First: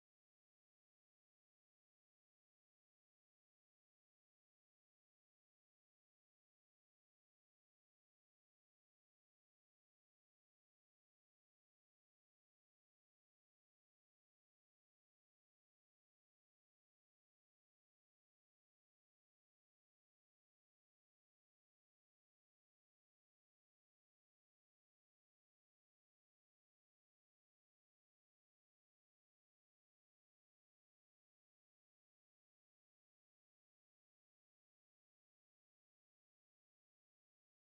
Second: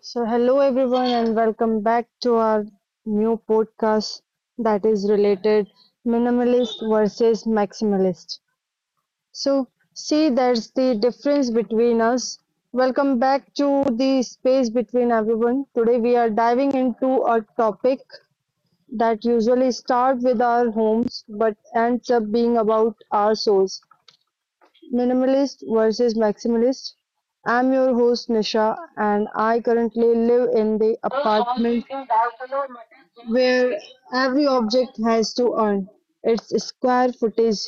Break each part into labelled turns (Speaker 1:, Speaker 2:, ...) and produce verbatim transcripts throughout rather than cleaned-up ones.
Speaker 1: So, hello everyone, and welcome back to our new podcast that is related minimalist versus maximalist. So, see, there's the difference between us. Welcome back to the space between everyone. Today, we are diving into a topic that usually starts with our homes but ends up being about our souls. Minimalist versus maximalist. I'm your host Nisha, and I currently live in the apartment where every object has to earn its square footage.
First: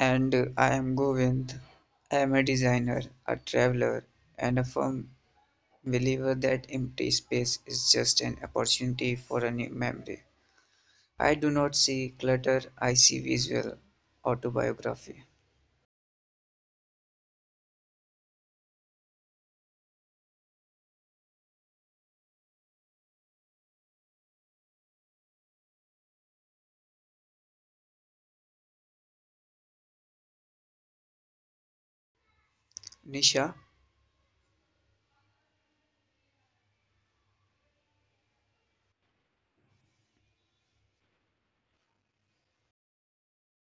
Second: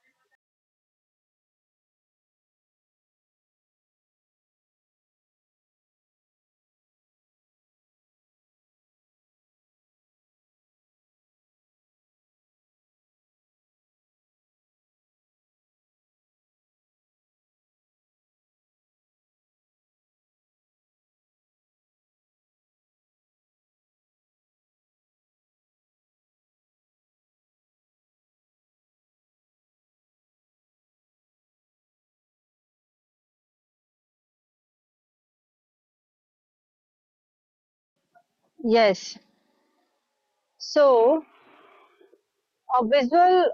Speaker 2: And uh, I am Govind. I am a designer, a traveler, and a firm believer that empty space is just an opportunity for a new memory. I do not see clutter, I see visual autobiography. Nisha,
Speaker 1: Yes. So, a visual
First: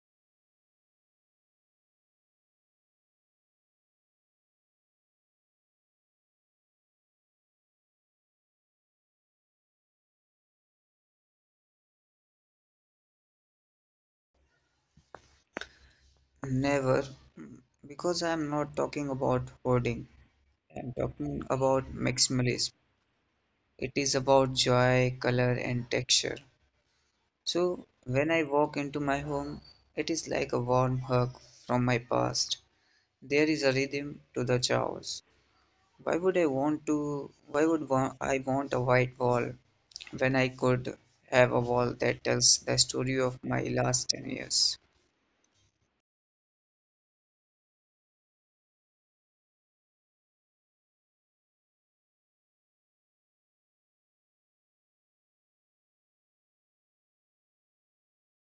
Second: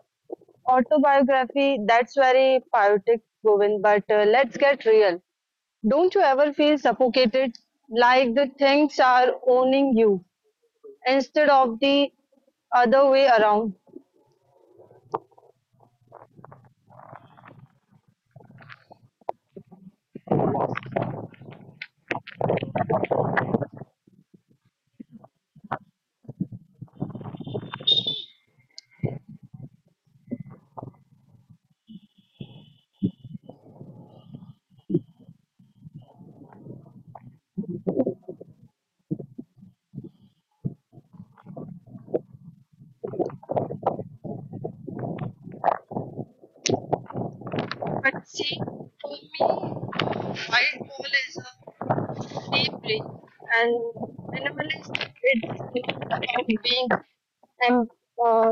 Speaker 1: autobiography, that's very poetic, Govind, but uh, let's get real. Don't you ever feel suffocated, like the things are owning you instead of the other way around?
Speaker 2: never, mm, because I am not talking about hoarding, I am talking about maximalism. It is about joy, color, and texture. So, when I walk into my home, it is like a warm hug from my past. There is a rhythm to the chaos. Why would I want to? Why would wa- I want a white wall when I could have a wall that tells the story of my last ten years?
Speaker 1: White hole is a deep brain, and minimalistic, it's about being em- uh,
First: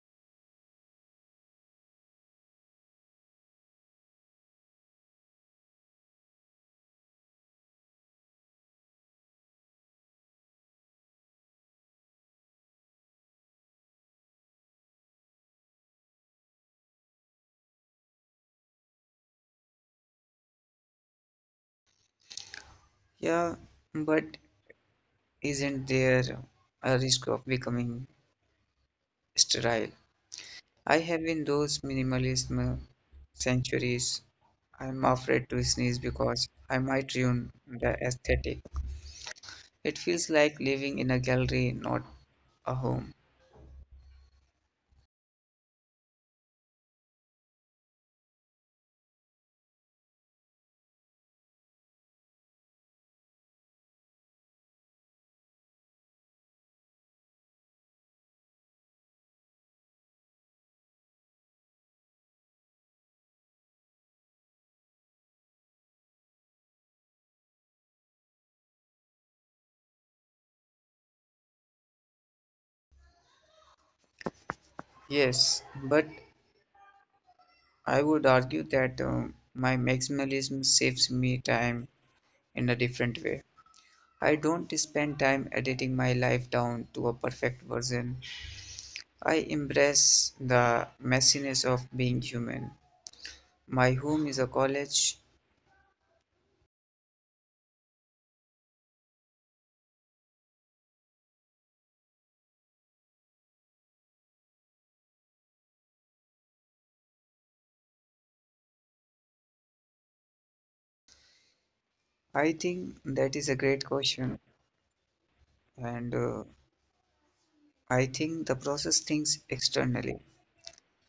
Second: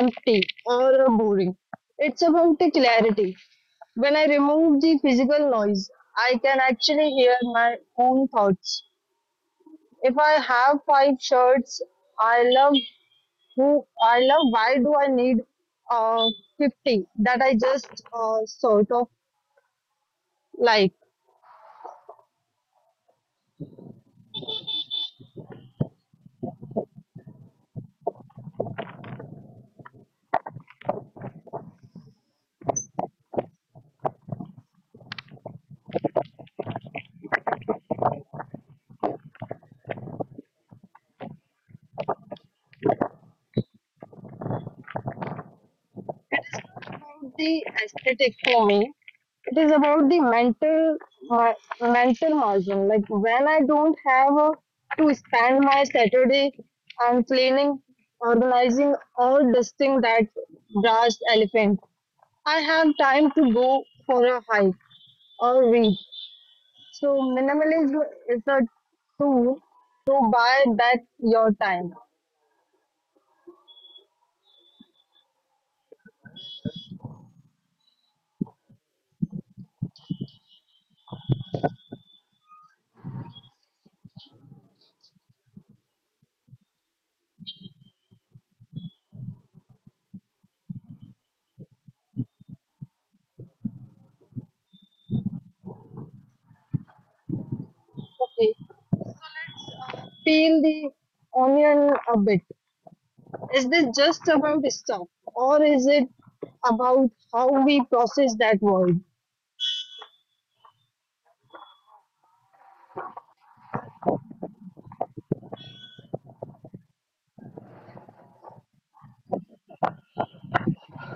Speaker 1: empty or uh, boring. It's about the clarity. When I remove the physical noise, I can actually hear my own thoughts. If I have five shirts I love, who I love, why do I need uh, fifty that I just uh, sort of like?
Speaker 2: Yeah, but isn't there a risk of becoming sterile? I have in those minimalism centuries. I'm afraid to sneeze because I might ruin the aesthetic. It feels like living in a gallery, not a home.
Speaker 1: About the aesthetic for me. It is about the mental my, mental margin. Like when I don't have uh, to spend my Saturday on cleaning, organizing, or dusting that brass elephant, I have time to go for a hike or read. So minimalism is a tool to buy back your time.
Speaker 2: Yes, but I would argue that um, my maximalism saves me time in a different way. I don't spend time editing my life down to a perfect version. I embrace the messiness of being human. My home is a college.
Speaker 1: Okay, peel the onion a bit. Is this just about stuff, or is it about how we process that word?
Speaker 2: I think that is a great question, and uh, I think the process thinks externally.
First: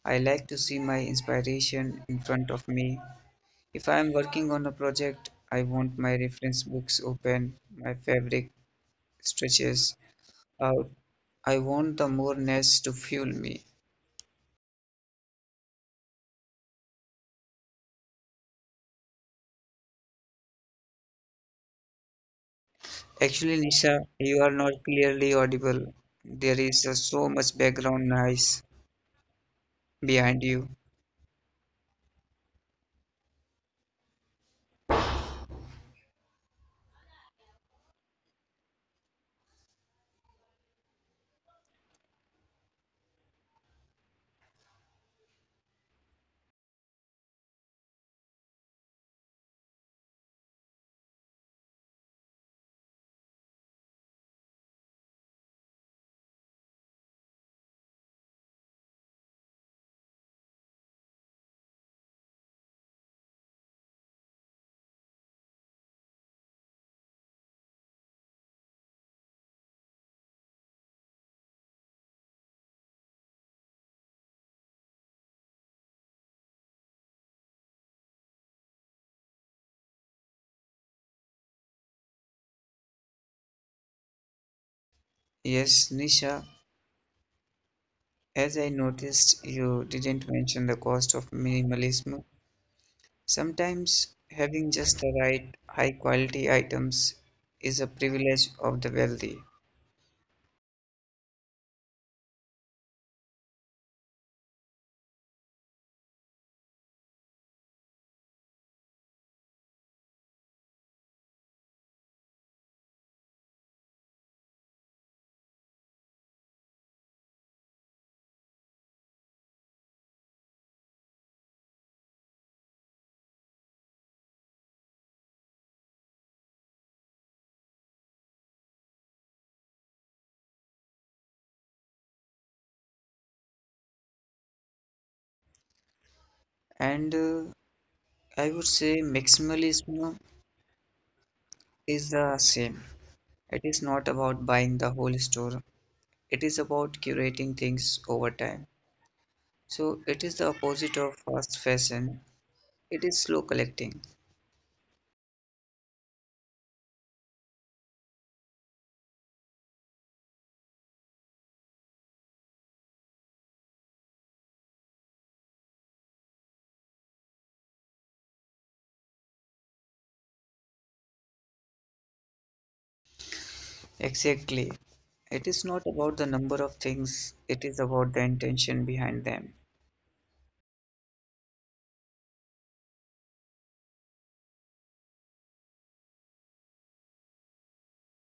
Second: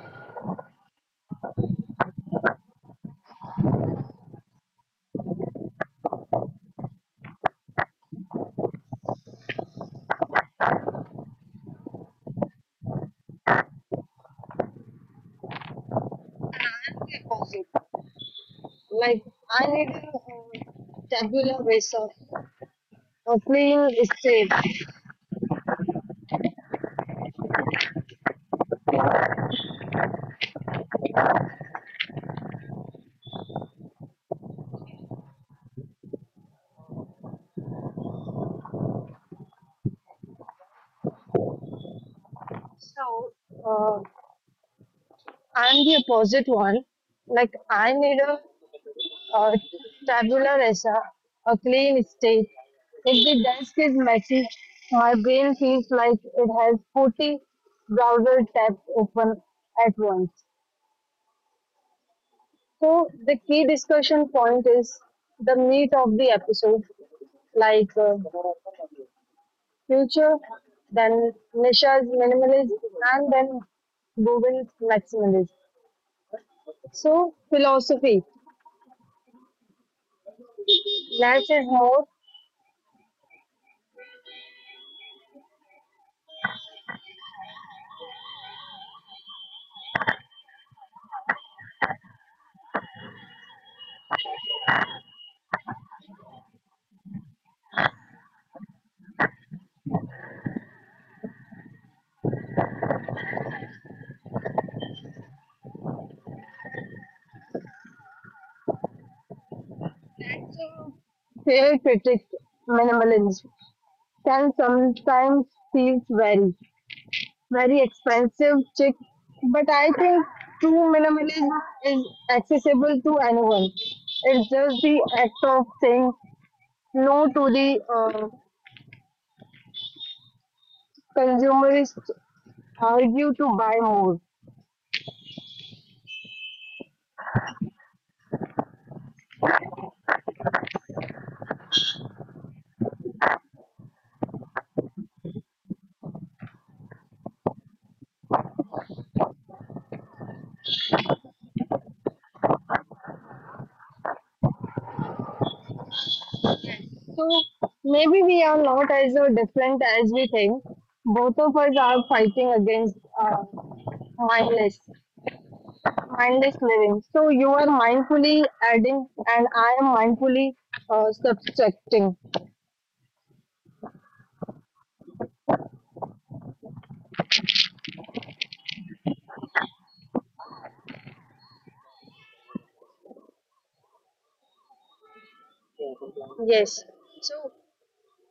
Speaker 2: I like to see my inspiration in front of me. If I am working on a project, I want my reference books open, my favorite stretches out. I want the more nest to fuel me.
Speaker 1: Like, I need a tabular razor, a
Speaker 2: Actually,
Speaker 1: clean
Speaker 2: Nisha, you are
Speaker 1: escape.
Speaker 2: not clearly audible. There is uh, so much background noise behind you.
Speaker 1: So, uh, I'm the opposite one. Like, I need a, a tabular razor, a clean state. If the desk is messy, my brain feels like it has forty browser tabs open at once. So the key discussion point is the meat of the episode, like uh, future, then Nisha's minimalism, and then Govin's maximalism. So philosophy, less is more.
Speaker 2: Yes, Nisha, as I noticed, you didn't mention the cost of minimalism. Sometimes having just the right high quality items is a privilege of the wealthy.
Speaker 1: Fair critic, minimalism can sometimes feel very, very expensive, chic, but I think true minimalism is accessible to anyone. It's just the act of saying no to the uh, consumerists argue to buy more.
Speaker 2: And uh, I would say maximalism is the same. It is not about buying the whole store. It is about curating things over time. So it is the opposite of fast fashion. It is slow collecting.
Speaker 1: So maybe we are not as uh, different as we think. Both of us are fighting against uh, mindless, mindless living. So you are mindfully adding, and I am mindfully uh, subtracting.
Speaker 2: Exactly. It is not about the number of things, it is about the intention behind them.
Speaker 1: Yes,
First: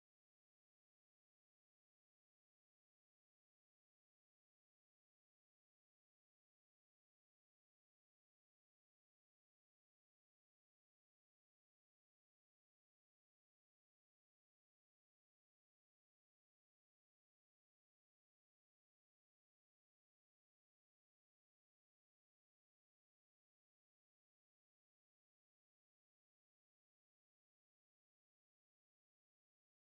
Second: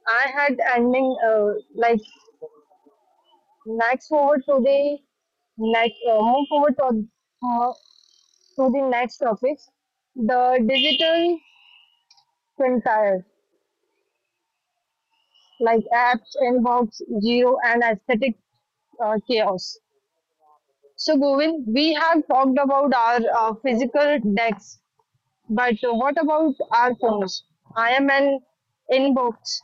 Speaker 1: I had ending uh, like next forward to the next uh, move forward to, uh, to the next topic, the digital quintile, like apps, inbox, geo, and aesthetic uh, chaos. So, Govind, we have talked about our uh, physical decks, but what about our phones? I am an inbox,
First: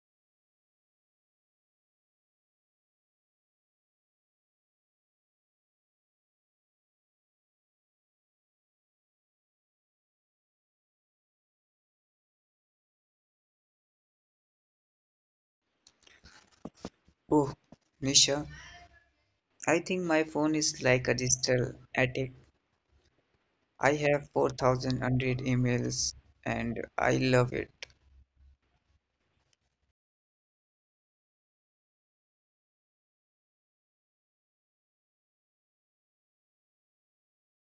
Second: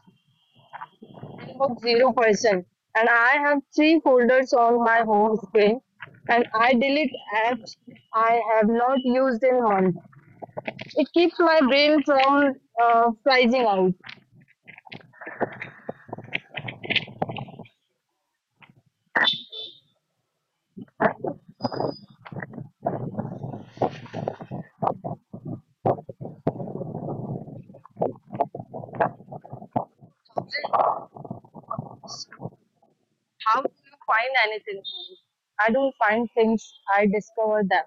Speaker 1: inbox zero person, and I have three folders on my home screen, and I delete apps I have not used in months. It keeps my brain from uh, pricing out.
Speaker 2: Oh, Nisha, I think my phone is like a digital attic. I have four thousand emails and I love it.
Speaker 1: How do you find anything? I don't find things, I discover them.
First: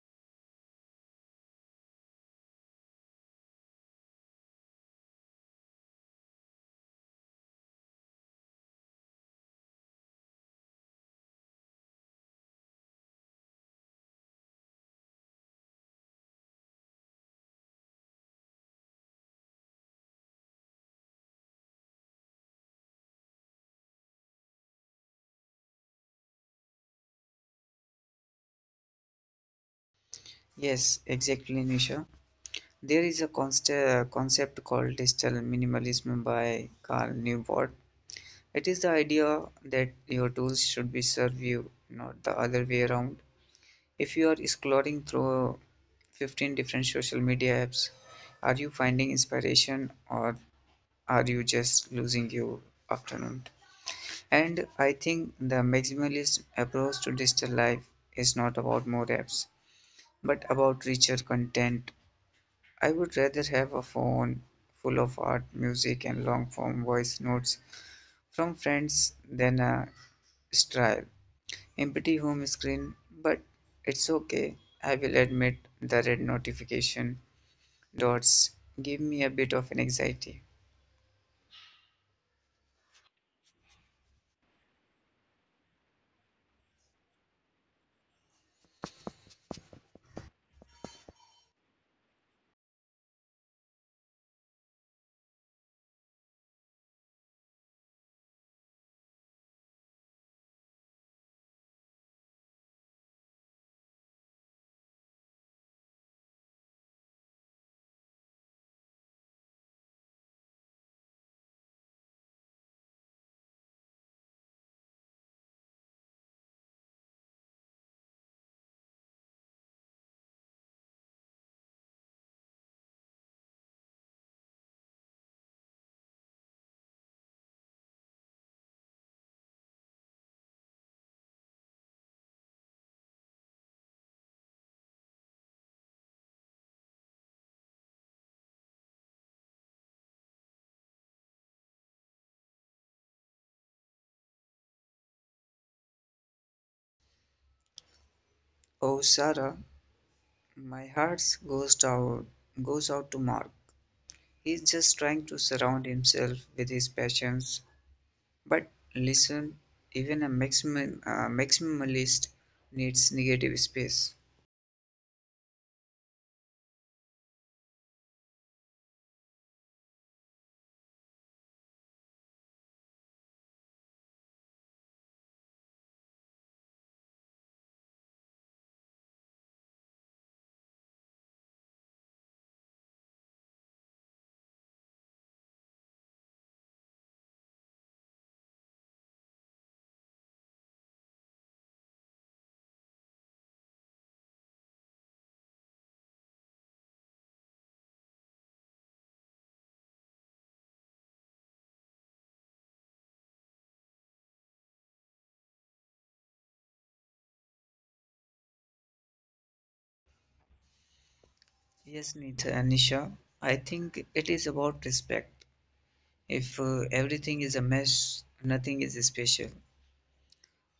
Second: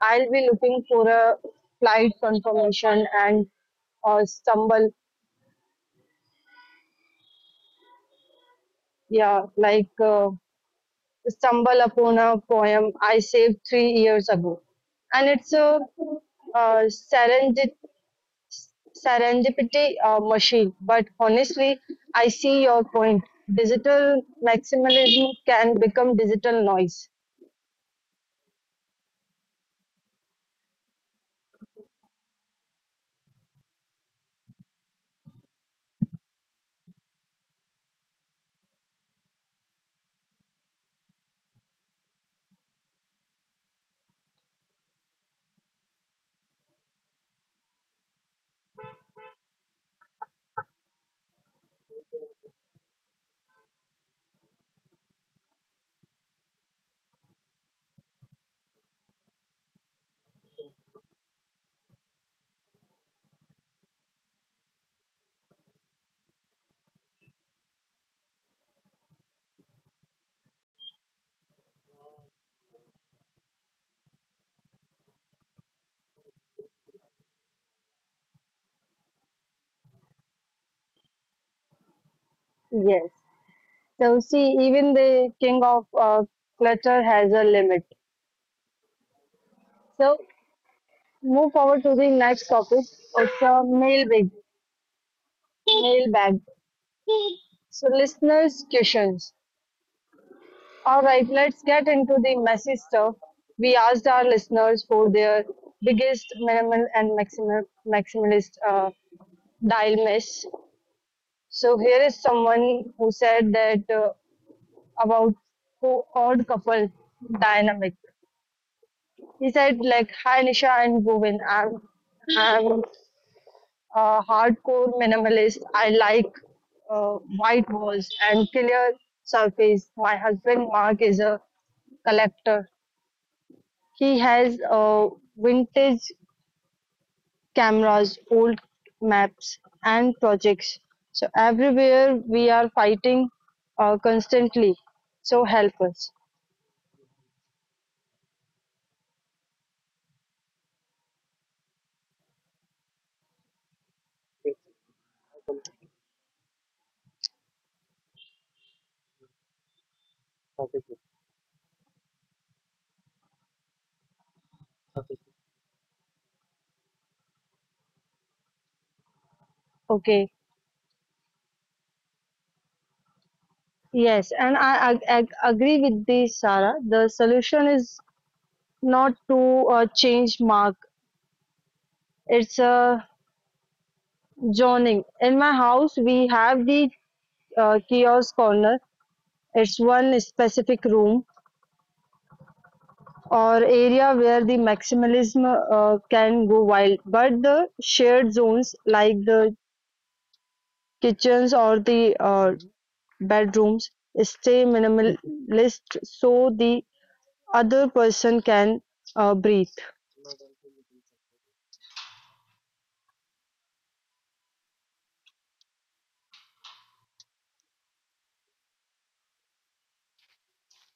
Speaker 1: I'll be looking for a flight confirmation and uh, stumble, yeah, like uh, stumble upon a poem I saved three years ago. And it's a uh, serendip- serendipity uh, machine. But honestly, I see your point. Digital maximalism can become digital noise.
Speaker 2: Yes, exactly, Nisha. There is a const- uh, concept called digital minimalism by Carl Newport. It is the idea that your tools should be serve you, not the other way around. If you are scrolling through fifteen different social media apps, are you finding inspiration or are you just losing your afternoon? And I think the maximalist approach to digital life is not about more apps, but about richer content. I would rather have a phone full of art, music, and long form voice notes from friends than a strive empty home screen, but it's okay. I will admit the red notification dots give me a bit of an anxiety.
Speaker 1: Yes. So see, even the king of uh, clutter has a limit. So move forward to the next topic. It's a mailbag. Mailbag. So listeners' questions. All right, let's get into the messy stuff. We asked our listeners for their biggest minimal and maximal maximalist uh, dial miss. So here is someone who said that uh, about co- odd couple dynamic. He said like, "Hi Nisha and Bhuvan, I'm I'm a hardcore minimalist. I like uh, white walls and clear surface. My husband Mark is a collector. He has uh, vintage cameras, old maps, and projects. So everywhere we are fighting uh, constantly. So help us.
Speaker 2: Oh, Sarah, my heart goes out, goes out to Mark. He's just trying to surround himself with his passions. But listen, even a maximum uh, maximalist needs negative space.
Speaker 1: Okay. Yes, and I ag ag agree with this, Sarah. The solution is not to uh, change Mark. It's a zoning. In my house, we have the uh, kiosk corner. It's one specific room or area where the maximalism uh, can go wild. But the shared zones like the kitchens or the uh, bedrooms stay minimalist so the other person can uh, breathe.
Speaker 2: Yes, Nisha, I think it is about respect. If uh, everything is a mess, nothing is special.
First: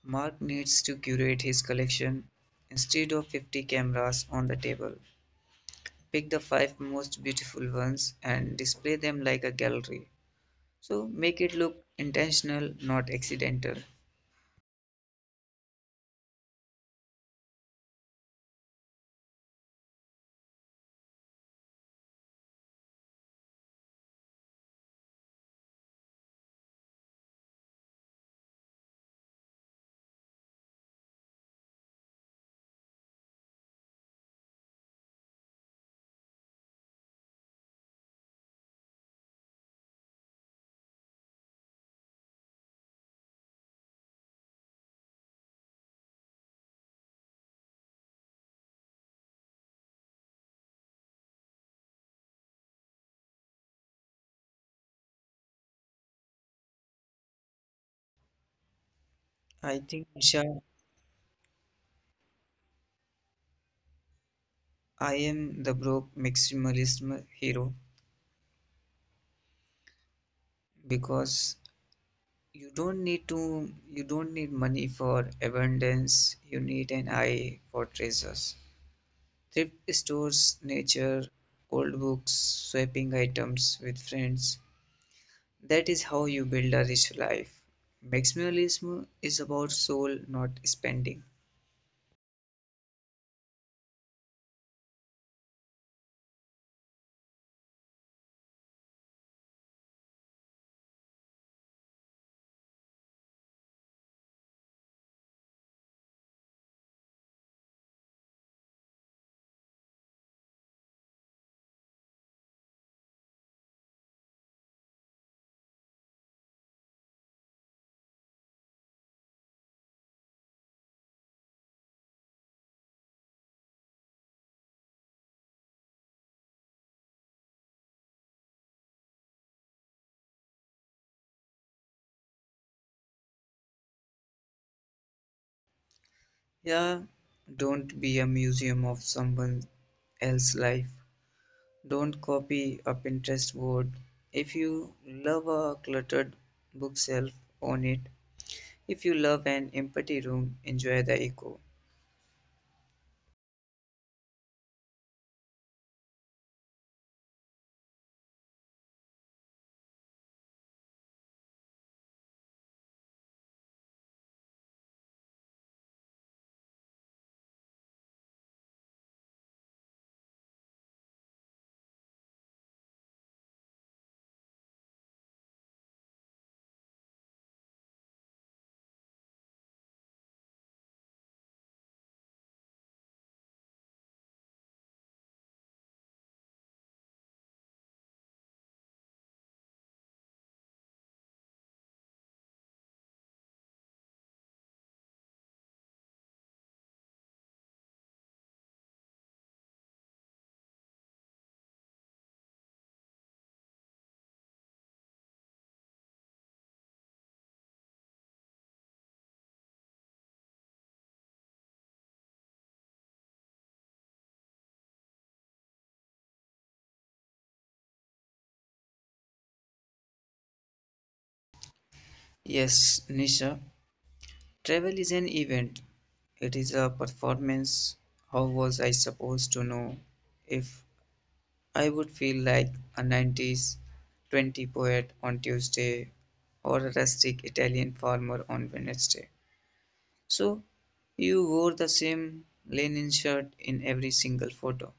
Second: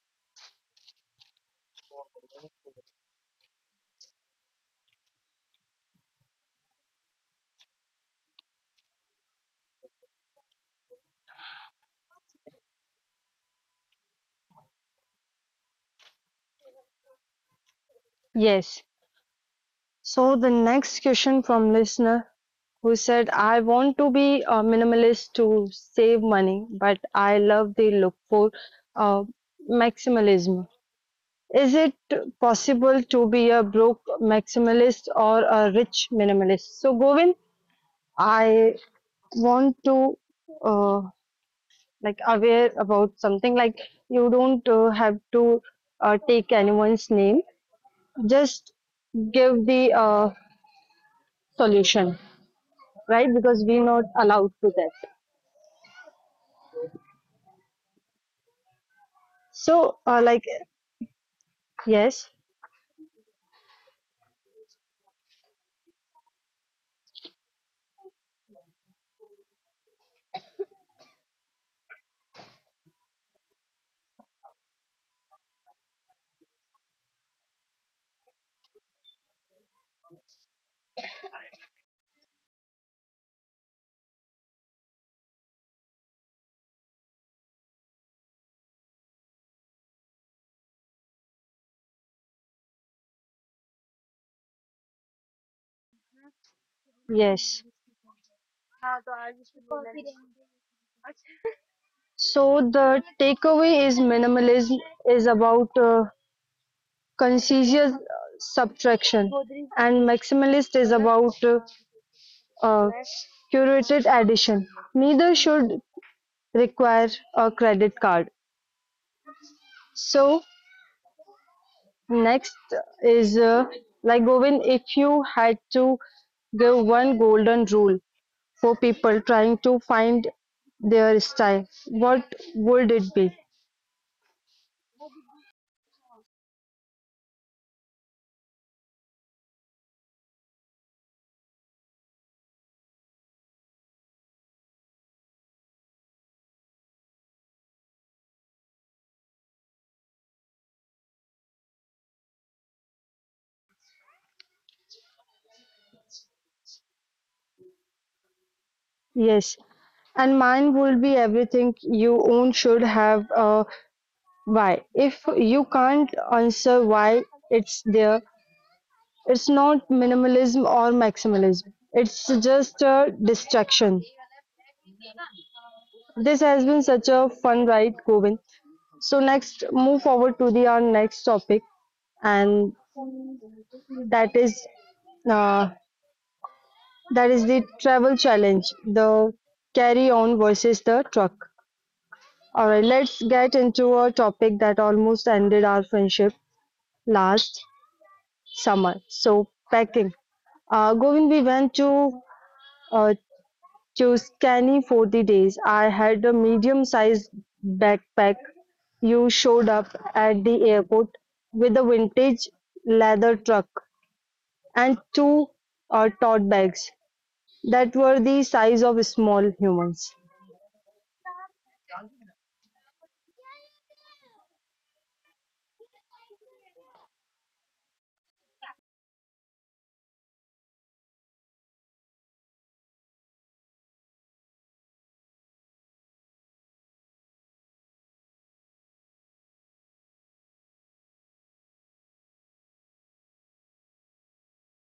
Speaker 2: Mark needs to curate his collection. Instead of fifty cameras on the table, pick the five most beautiful ones and display them like a gallery. So make it look intentional, not accidental.
Speaker 1: Yes. So the next question from listener who said, I want to be a minimalist to save money, but I love the look for uh, maximalism. Is it possible to be a broke maximalist or a rich minimalist? So, Govind, I want to uh, like aware about something like you don't uh, have to uh, take anyone's name, just give the uh, solution, right? Because we're not allowed to that.
Speaker 2: I
Speaker 1: So,
Speaker 2: think,
Speaker 1: uh, like
Speaker 2: Nisha,
Speaker 1: yes,
Speaker 2: I am the broke maximalist hero because you don't need to, you don't need money for abundance, you need an eye for treasures. Thrift stores, nature, old books, swapping items with friends, that is how you build a rich life. Maximalism is about soul, not spending.
Speaker 1: yes. So the takeaway is minimalism is about uh, conscious uh, subtraction, and maximalist is about uh, uh, curated addition. Neither should require a credit card. So next is uh, like Govind, if you had to give one golden rule for people trying to find their style, what would it be?
Speaker 2: Yeah, don't be a museum of someone else's life. Don't copy a Pinterest board. If you love a cluttered bookshelf, own it. If you love an empty room, enjoy the echo.
Speaker 1: Yes, and mine would be everything you own should have a why. If you can't answer why it's there, it's not minimalism or maximalism. It's just a distraction. This has been such a fun ride, Govind. So next, move forward to the our next topic, and that is uh, that is the travel challenge, the carry on versus the truck. All right, let's get into a topic that almost ended our friendship last summer. So, packing. Uh, Govind, we went to uh, Tuscany for the days. I had a medium-sized backpack. You showed up at the airport with a vintage leather truck and two uh, tote bags that were the size of small humans.
Speaker 2: Yes, Nisha, travel is an event. It is a performance. How was I supposed to know if I would feel like a nineties twenty poet on Tuesday or a rustic Italian farmer on Wednesday. So, you wore the same linen shirt in every single photo.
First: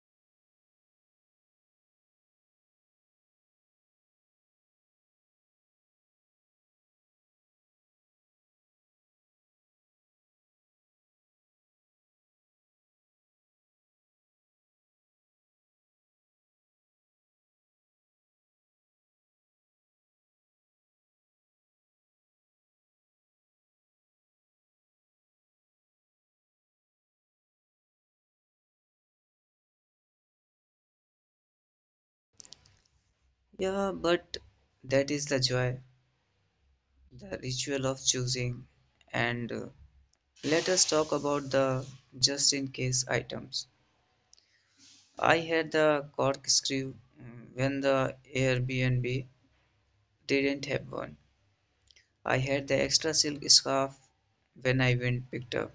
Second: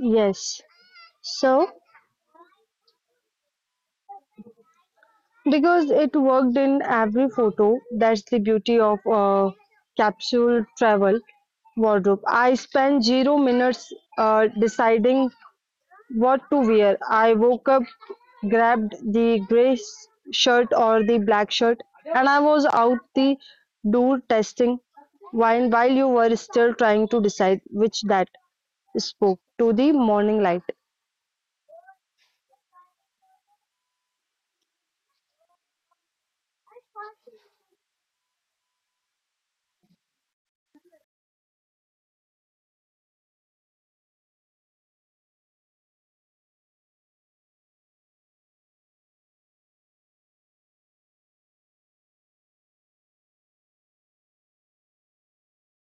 Speaker 1: Yes. So. Because it worked in every photo. That's the beauty of uh, capsule travel wardrobe. I spent zero minutes uh, deciding what to wear. I woke up, grabbed the gray s- shirt or the black shirt, and I was out the door testing wine while you were still trying to decide which that spoke to the morning light.
Speaker 2: Yeah, but that is the joy, the ritual of choosing. And uh, let us talk about the just in case items. I had the corkscrew mm, when the Airbnb didn't have one. I had the extra silk scarf when I went picked up.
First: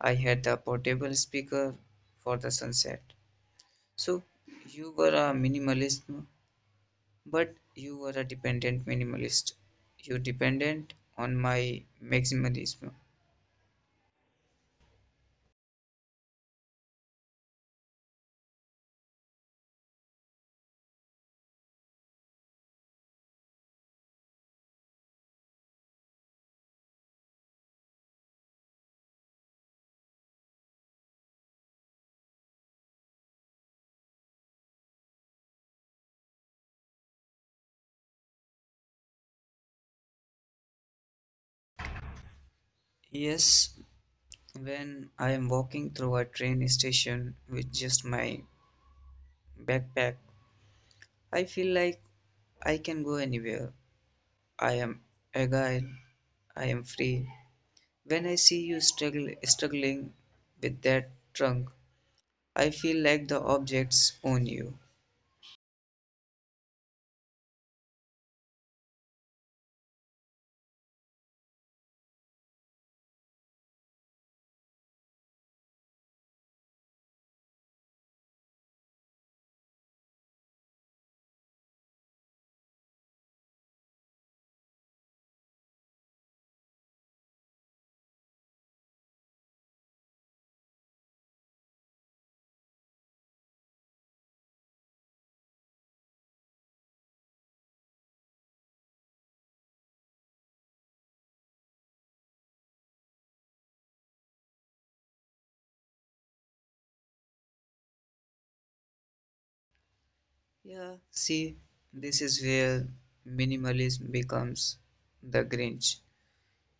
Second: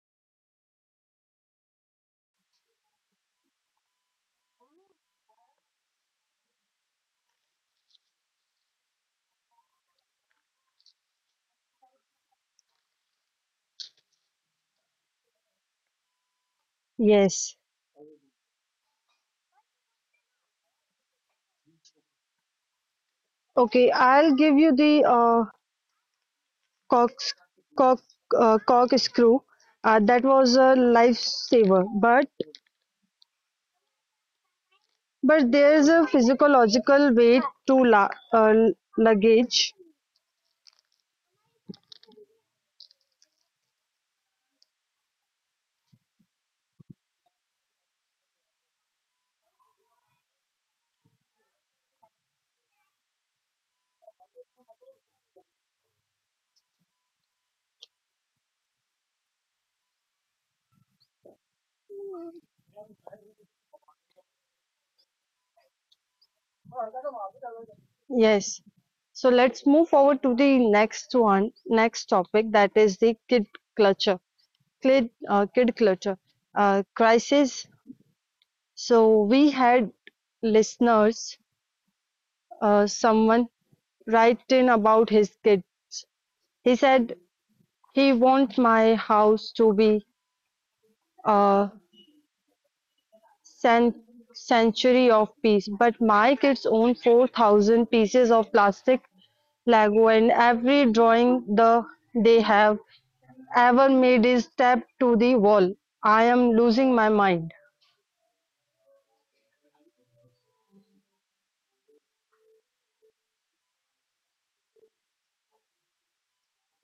Speaker 2: I had the portable speaker for the sunset. So you were a minimalist, no? But you were a dependent minimalist. You dependent on my maximalism.
Speaker 1: Yes. Okay, I'll give you the uh, Cox, cock, uh, corkscrew, uh, that was a lifesaver. But but there's a physiological weight to la uh, luggage.
Speaker 2: Yes, when I am walking through a train station with just my backpack, I feel like I can go anywhere. I am agile. I am free. When I see you struggle, struggling with that trunk, I feel like the objects own you.
Speaker 1: Yes. So let's move forward to the next one, next topic that is the kid clutter, kid uh, kid clutter uh, crisis. So we had listeners, uh, someone write in about his kids. He said he wants my house to be uh, cen century of piece, but my kids own four thousand pieces of plastic Lego, and every drawing the they have ever made is tapped to the wall. I am losing my mind.
Speaker 2: Yeah, see, this is where minimalism becomes the Grinch.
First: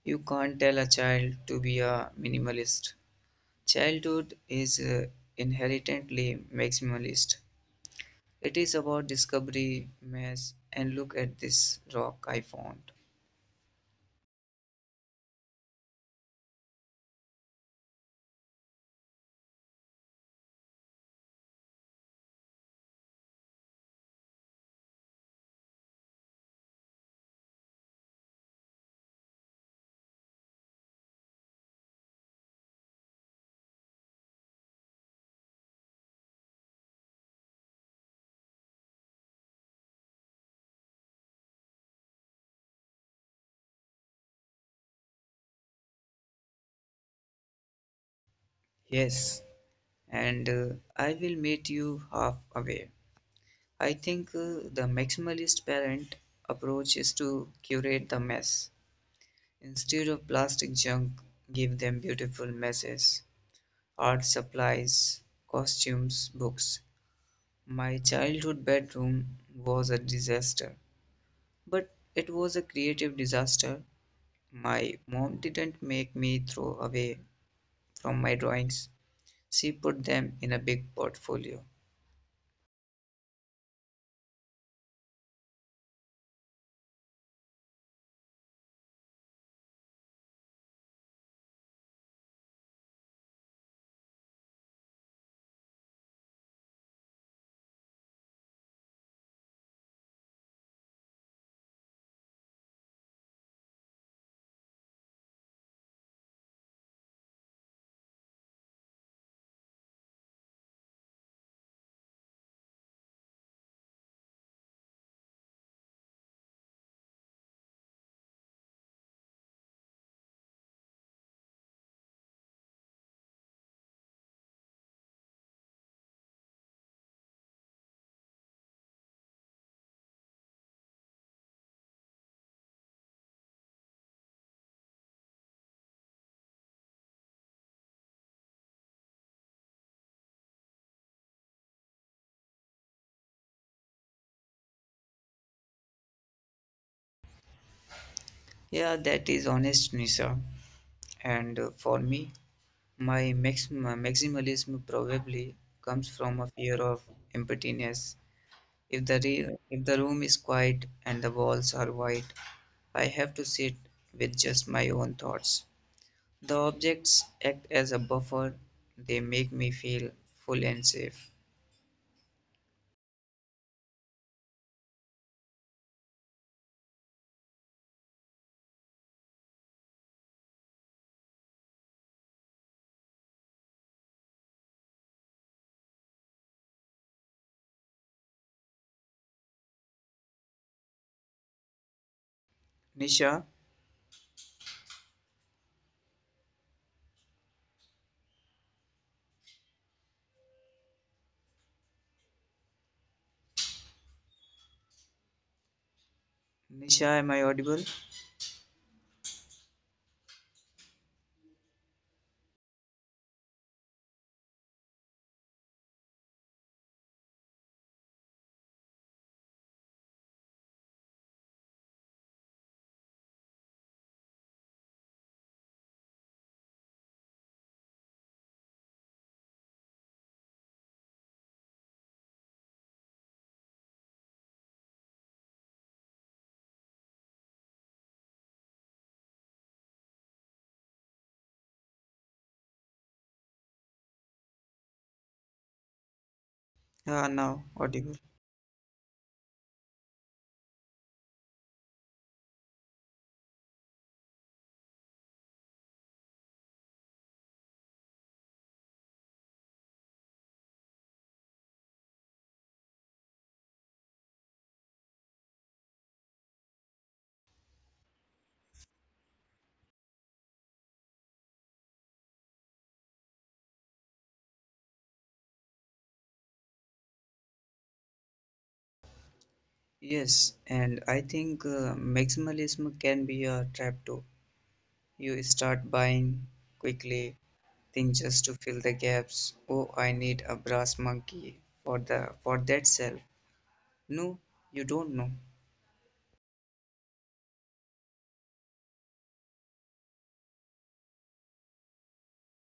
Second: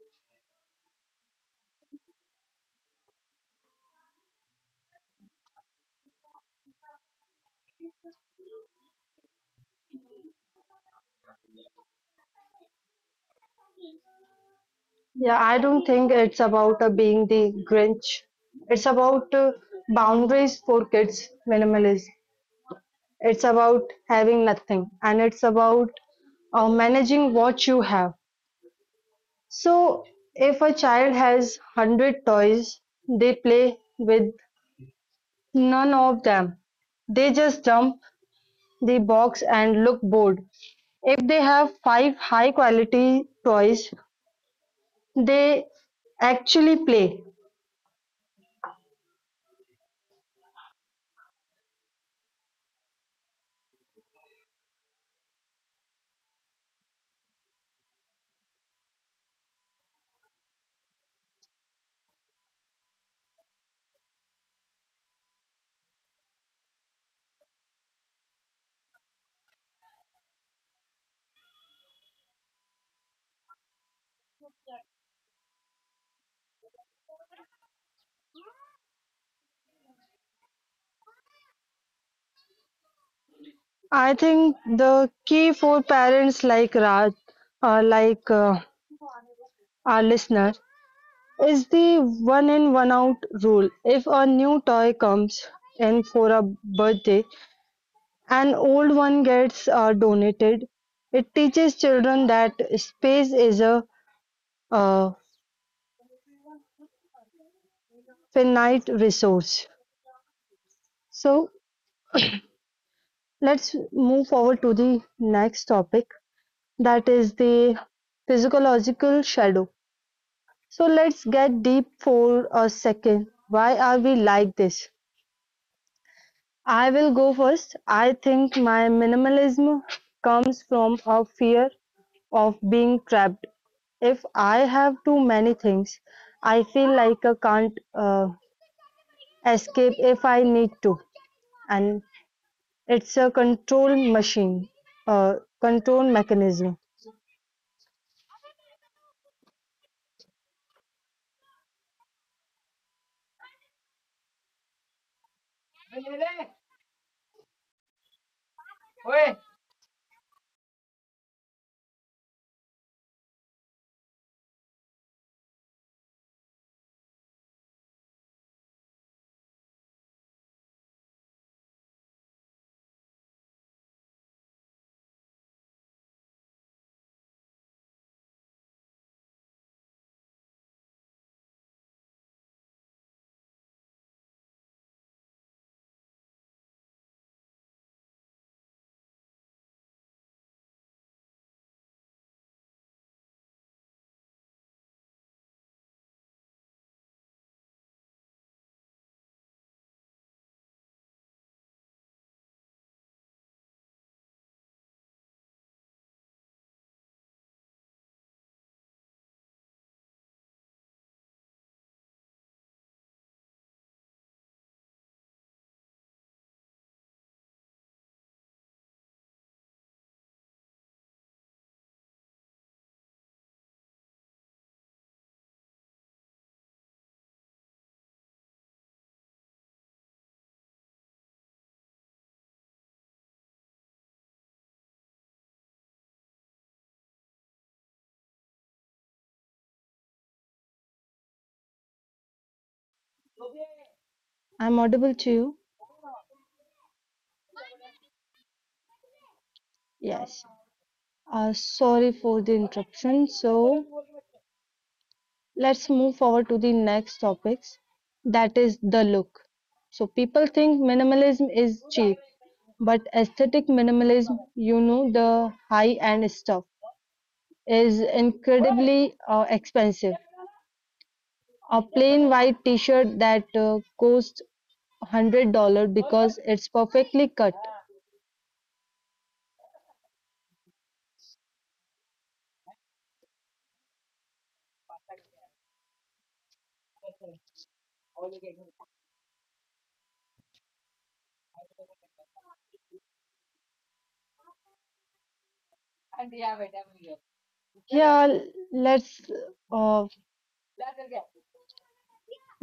Speaker 2: You can't tell a child to be a minimalist. Childhood is uh, inherently maximalist. It is about discovery, mess, and look at this rock I found.
Speaker 1: Yeah, I don't think it's about uh, being the Grinch. It's about uh, boundaries for kids, minimalism. It's about having nothing, and it's about uh, managing what you have. So, if a child has one hundred toys, they play with none of them. They just dump the box and look bored. If they have five high quality toys, they actually play.
Speaker 2: Yes, and uh, I will meet you halfway. I think uh, the maximalist parent approach is to curate the mess. Instead of plastic junk, give them beautiful messes, art supplies, costumes, books. My childhood bedroom was a disaster, but it was a creative disaster. My mom didn't make me throw away from my drawings, she put them in a big portfolio.
Speaker 1: I think the key for parents like Raj, uh, like uh, our listener, is the one in one out rule. If a new toy comes in for a birthday, an old one gets uh, donated. It teaches children that space is a uh, finite resource. So let's move forward to the next topic that is the physiological shadow. So let's get deep for a second. Why are we like this? I will go first. I think my minimalism comes from a fear of being trapped. If I have too many things, I feel like I can't uh, escape if I need to. And it's a control machine, uh, control mechanism.
Speaker 2: Yeah, that is honest, Nisa. And uh, for me, my max- maximalism probably comes from a fear of emptiness. If the re- if the room is quiet and the walls are white, I have to sit with just my own thoughts. The objects act as a buffer. They make me feel full and safe. Nisha, Nisha, am I audible?
Speaker 1: I'm audible to you?
Speaker 2: Ah, now audible.
Speaker 1: Yes. Uh, sorry for the interruption. So, let's move forward to the next topics that is the look. So people think minimalism is cheap, but aesthetic minimalism, you know, the high end stuff is incredibly uh, expensive. A plain white t-shirt that uh, costs one hundred dollar because it's perfectly cut.
Speaker 2: Yes, and I think uh, maximalism can be a trap too. You start buying quickly thing just to fill the gaps. Oh, I need a brass monkey for the for that cell. No, you don't know.
Speaker 1: Yeah, let's uh,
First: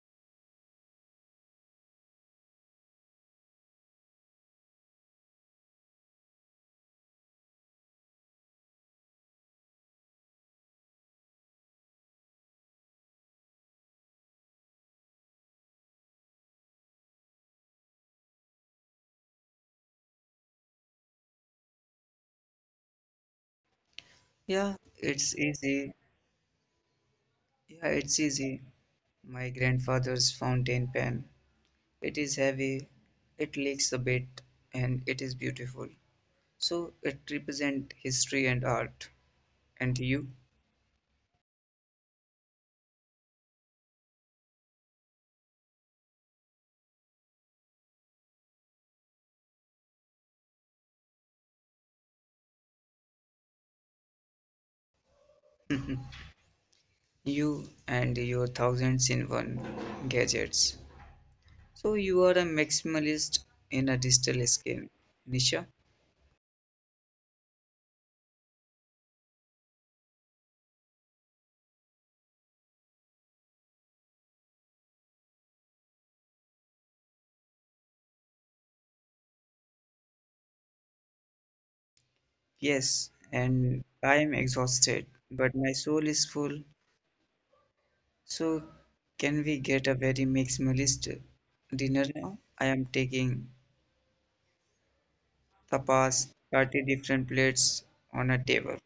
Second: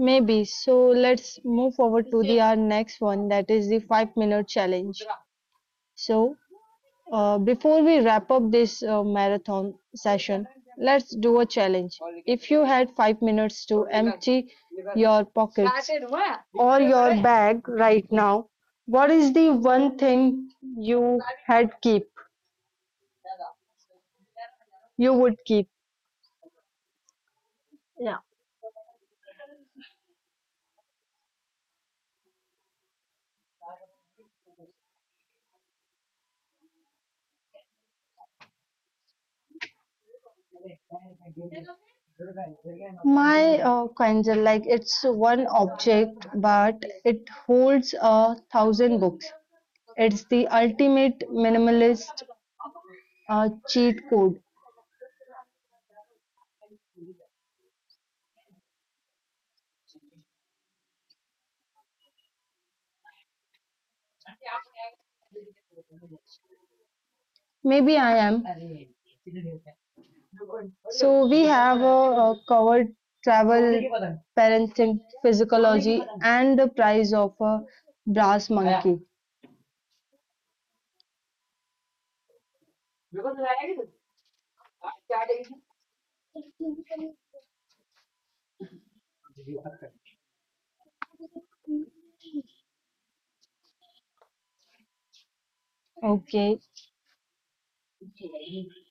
Speaker 1: maybe, so let's move forward to the our next one that is the five minute challenge. So Uh, before we wrap up this uh, marathon session, let's do a challenge. If you had five minutes to empty your pockets or your bag right now, what is the one thing you had keep
Speaker 2: Yeah,
Speaker 1: you
Speaker 2: it's
Speaker 1: would keep?
Speaker 2: easy. Yeah, it's easy. My grandfather's fountain pen. It is heavy, it leaks a bit, and it is beautiful. So it represents history and art. And you?
Speaker 1: My uh, kinds like it's one object, but it holds a thousand books. It's the ultimate minimalist uh, cheat code.
Speaker 2: You and your thousands in one gadgets. So you are a maximalist in a digital skin. Nisha?
Speaker 1: Maybe I am. So we have uh, uh, covered travel, parenting, physiology, and the price of a brass monkey.
Speaker 2: Yes, and I am exhausted, but my soul is full. So, can we get a very minimalist dinner now? I am taking tapas,
Speaker 1: Okay,
Speaker 2: thirty different plates on a table.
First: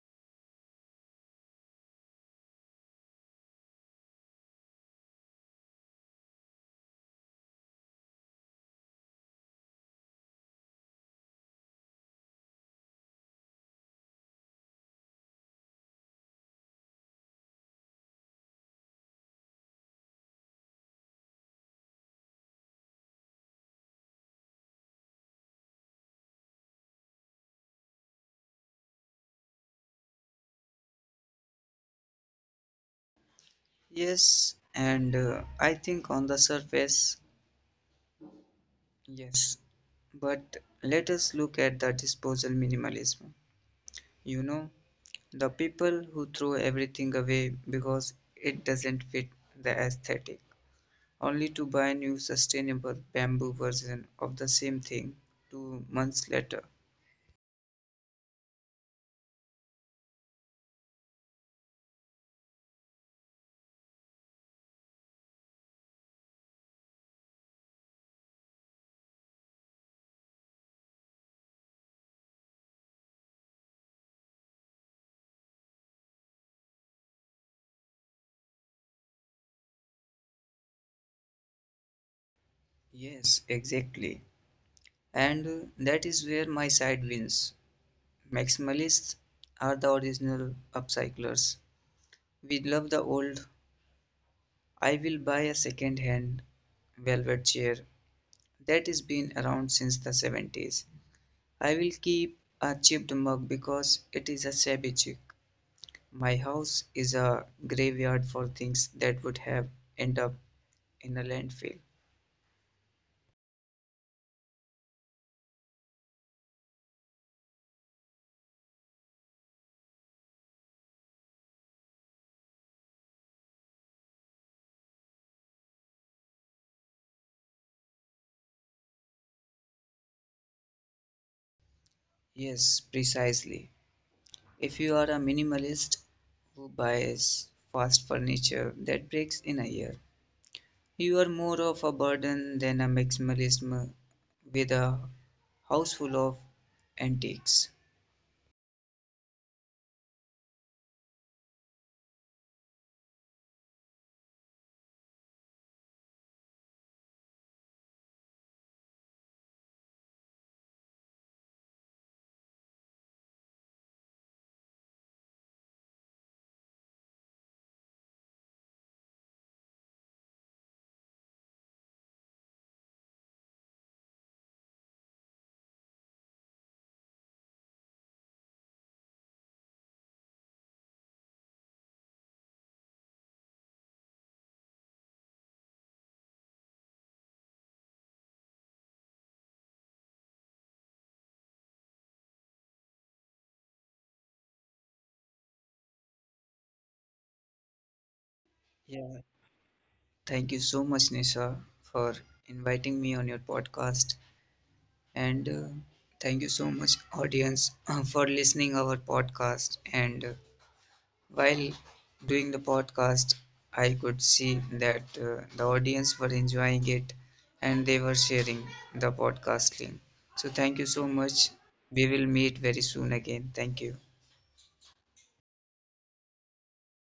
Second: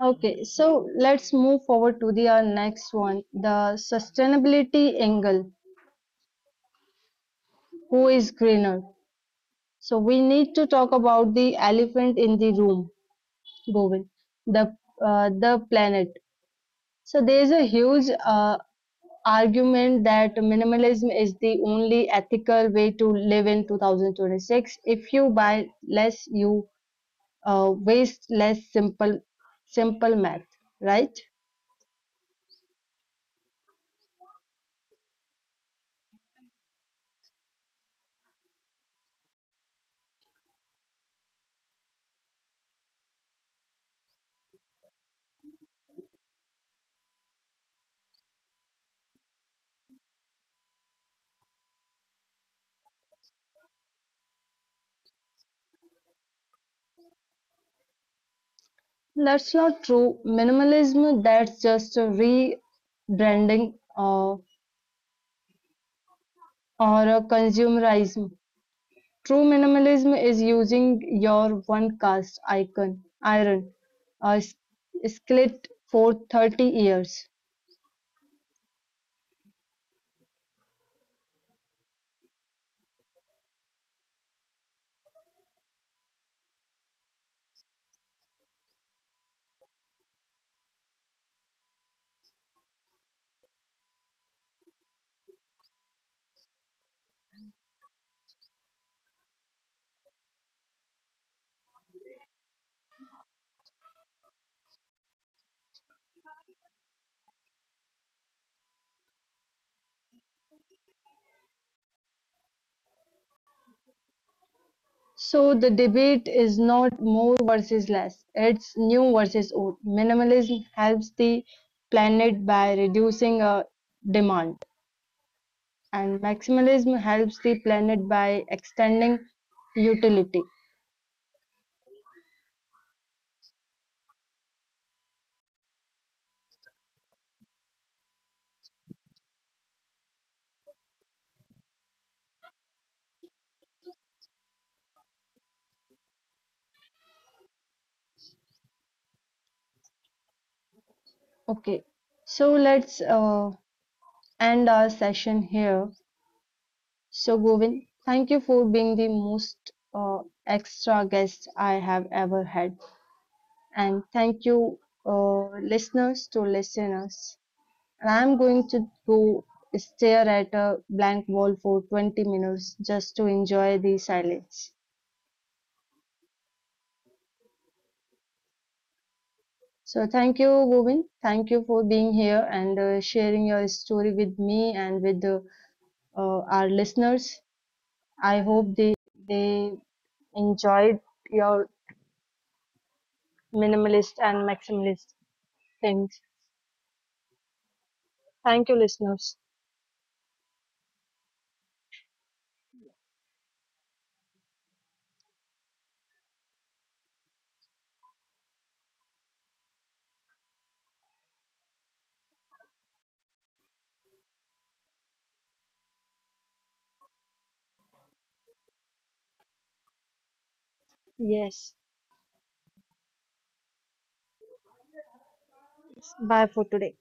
Speaker 1: okay. So let's move forward to the our next one, the sustainability angle. Who is greener? So we need to talk about the elephant in the room, Govind, the uh, the planet. So there is a huge uh, argument that minimalism is the only ethical way to live in two thousand twenty-six. If you buy less, you uh, waste less. Simple, simple math, right?
Speaker 2: Yes, and uh, I think on the surface, yes. But let us look at the disposal minimalism. You know, the people who throw everything away because it doesn't fit the aesthetic, only to buy a new sustainable bamboo version of the same thing two months later.
Speaker 1: That's not true. Minimalism, that's just a rebranding uh, or a consumerism. True minimalism is using your one cast icon iron, uh, skillet for thirty years.
Speaker 2: Yes, exactly. And uh, that is where my side wins. Maximalists are the original upcyclers. We love the old, I will buy a second hand velvet chair that has been around since the seventies. I will keep a chipped mug because it is a shabby chic. My house is a graveyard for things that would have end up in a landfill.
Speaker 1: So the debate is not more versus less, it's new versus old. Minimalism helps the planet by reducing uh, demand, and maximalism helps the planet by extending utility.
Speaker 2: Yes, precisely. If you are a minimalist who buys fast furniture that breaks in a year, you are more of a burden than a maximalist m- with a house full of antiques.
Speaker 1: Okay, so let's uh, end our session here. So, Govind, thank you for being the most uh, extra guest I have ever had, and thank you, uh, listeners, to listeners. And I'm going to go stare at a blank wall for twenty minutes just to enjoy the silence. So thank you, Govind. Thank you for being here and uh, sharing your story with me and with uh, uh, our listeners. I hope they they enjoyed your minimalist and maximalist things. Thank you,
Speaker 2: Yeah,
Speaker 1: listeners.
Speaker 2: thank you so much, Nisha, for inviting me on your podcast, and uh, thank you so much, audience, for listening our podcast and. Uh, While doing the podcast, I could see that uh, the audience were enjoying it and they were sharing the podcast link. So, thank you so much.
Speaker 1: Yes.
Speaker 2: We will meet very soon again. Thank you.
Speaker 1: Bye for today.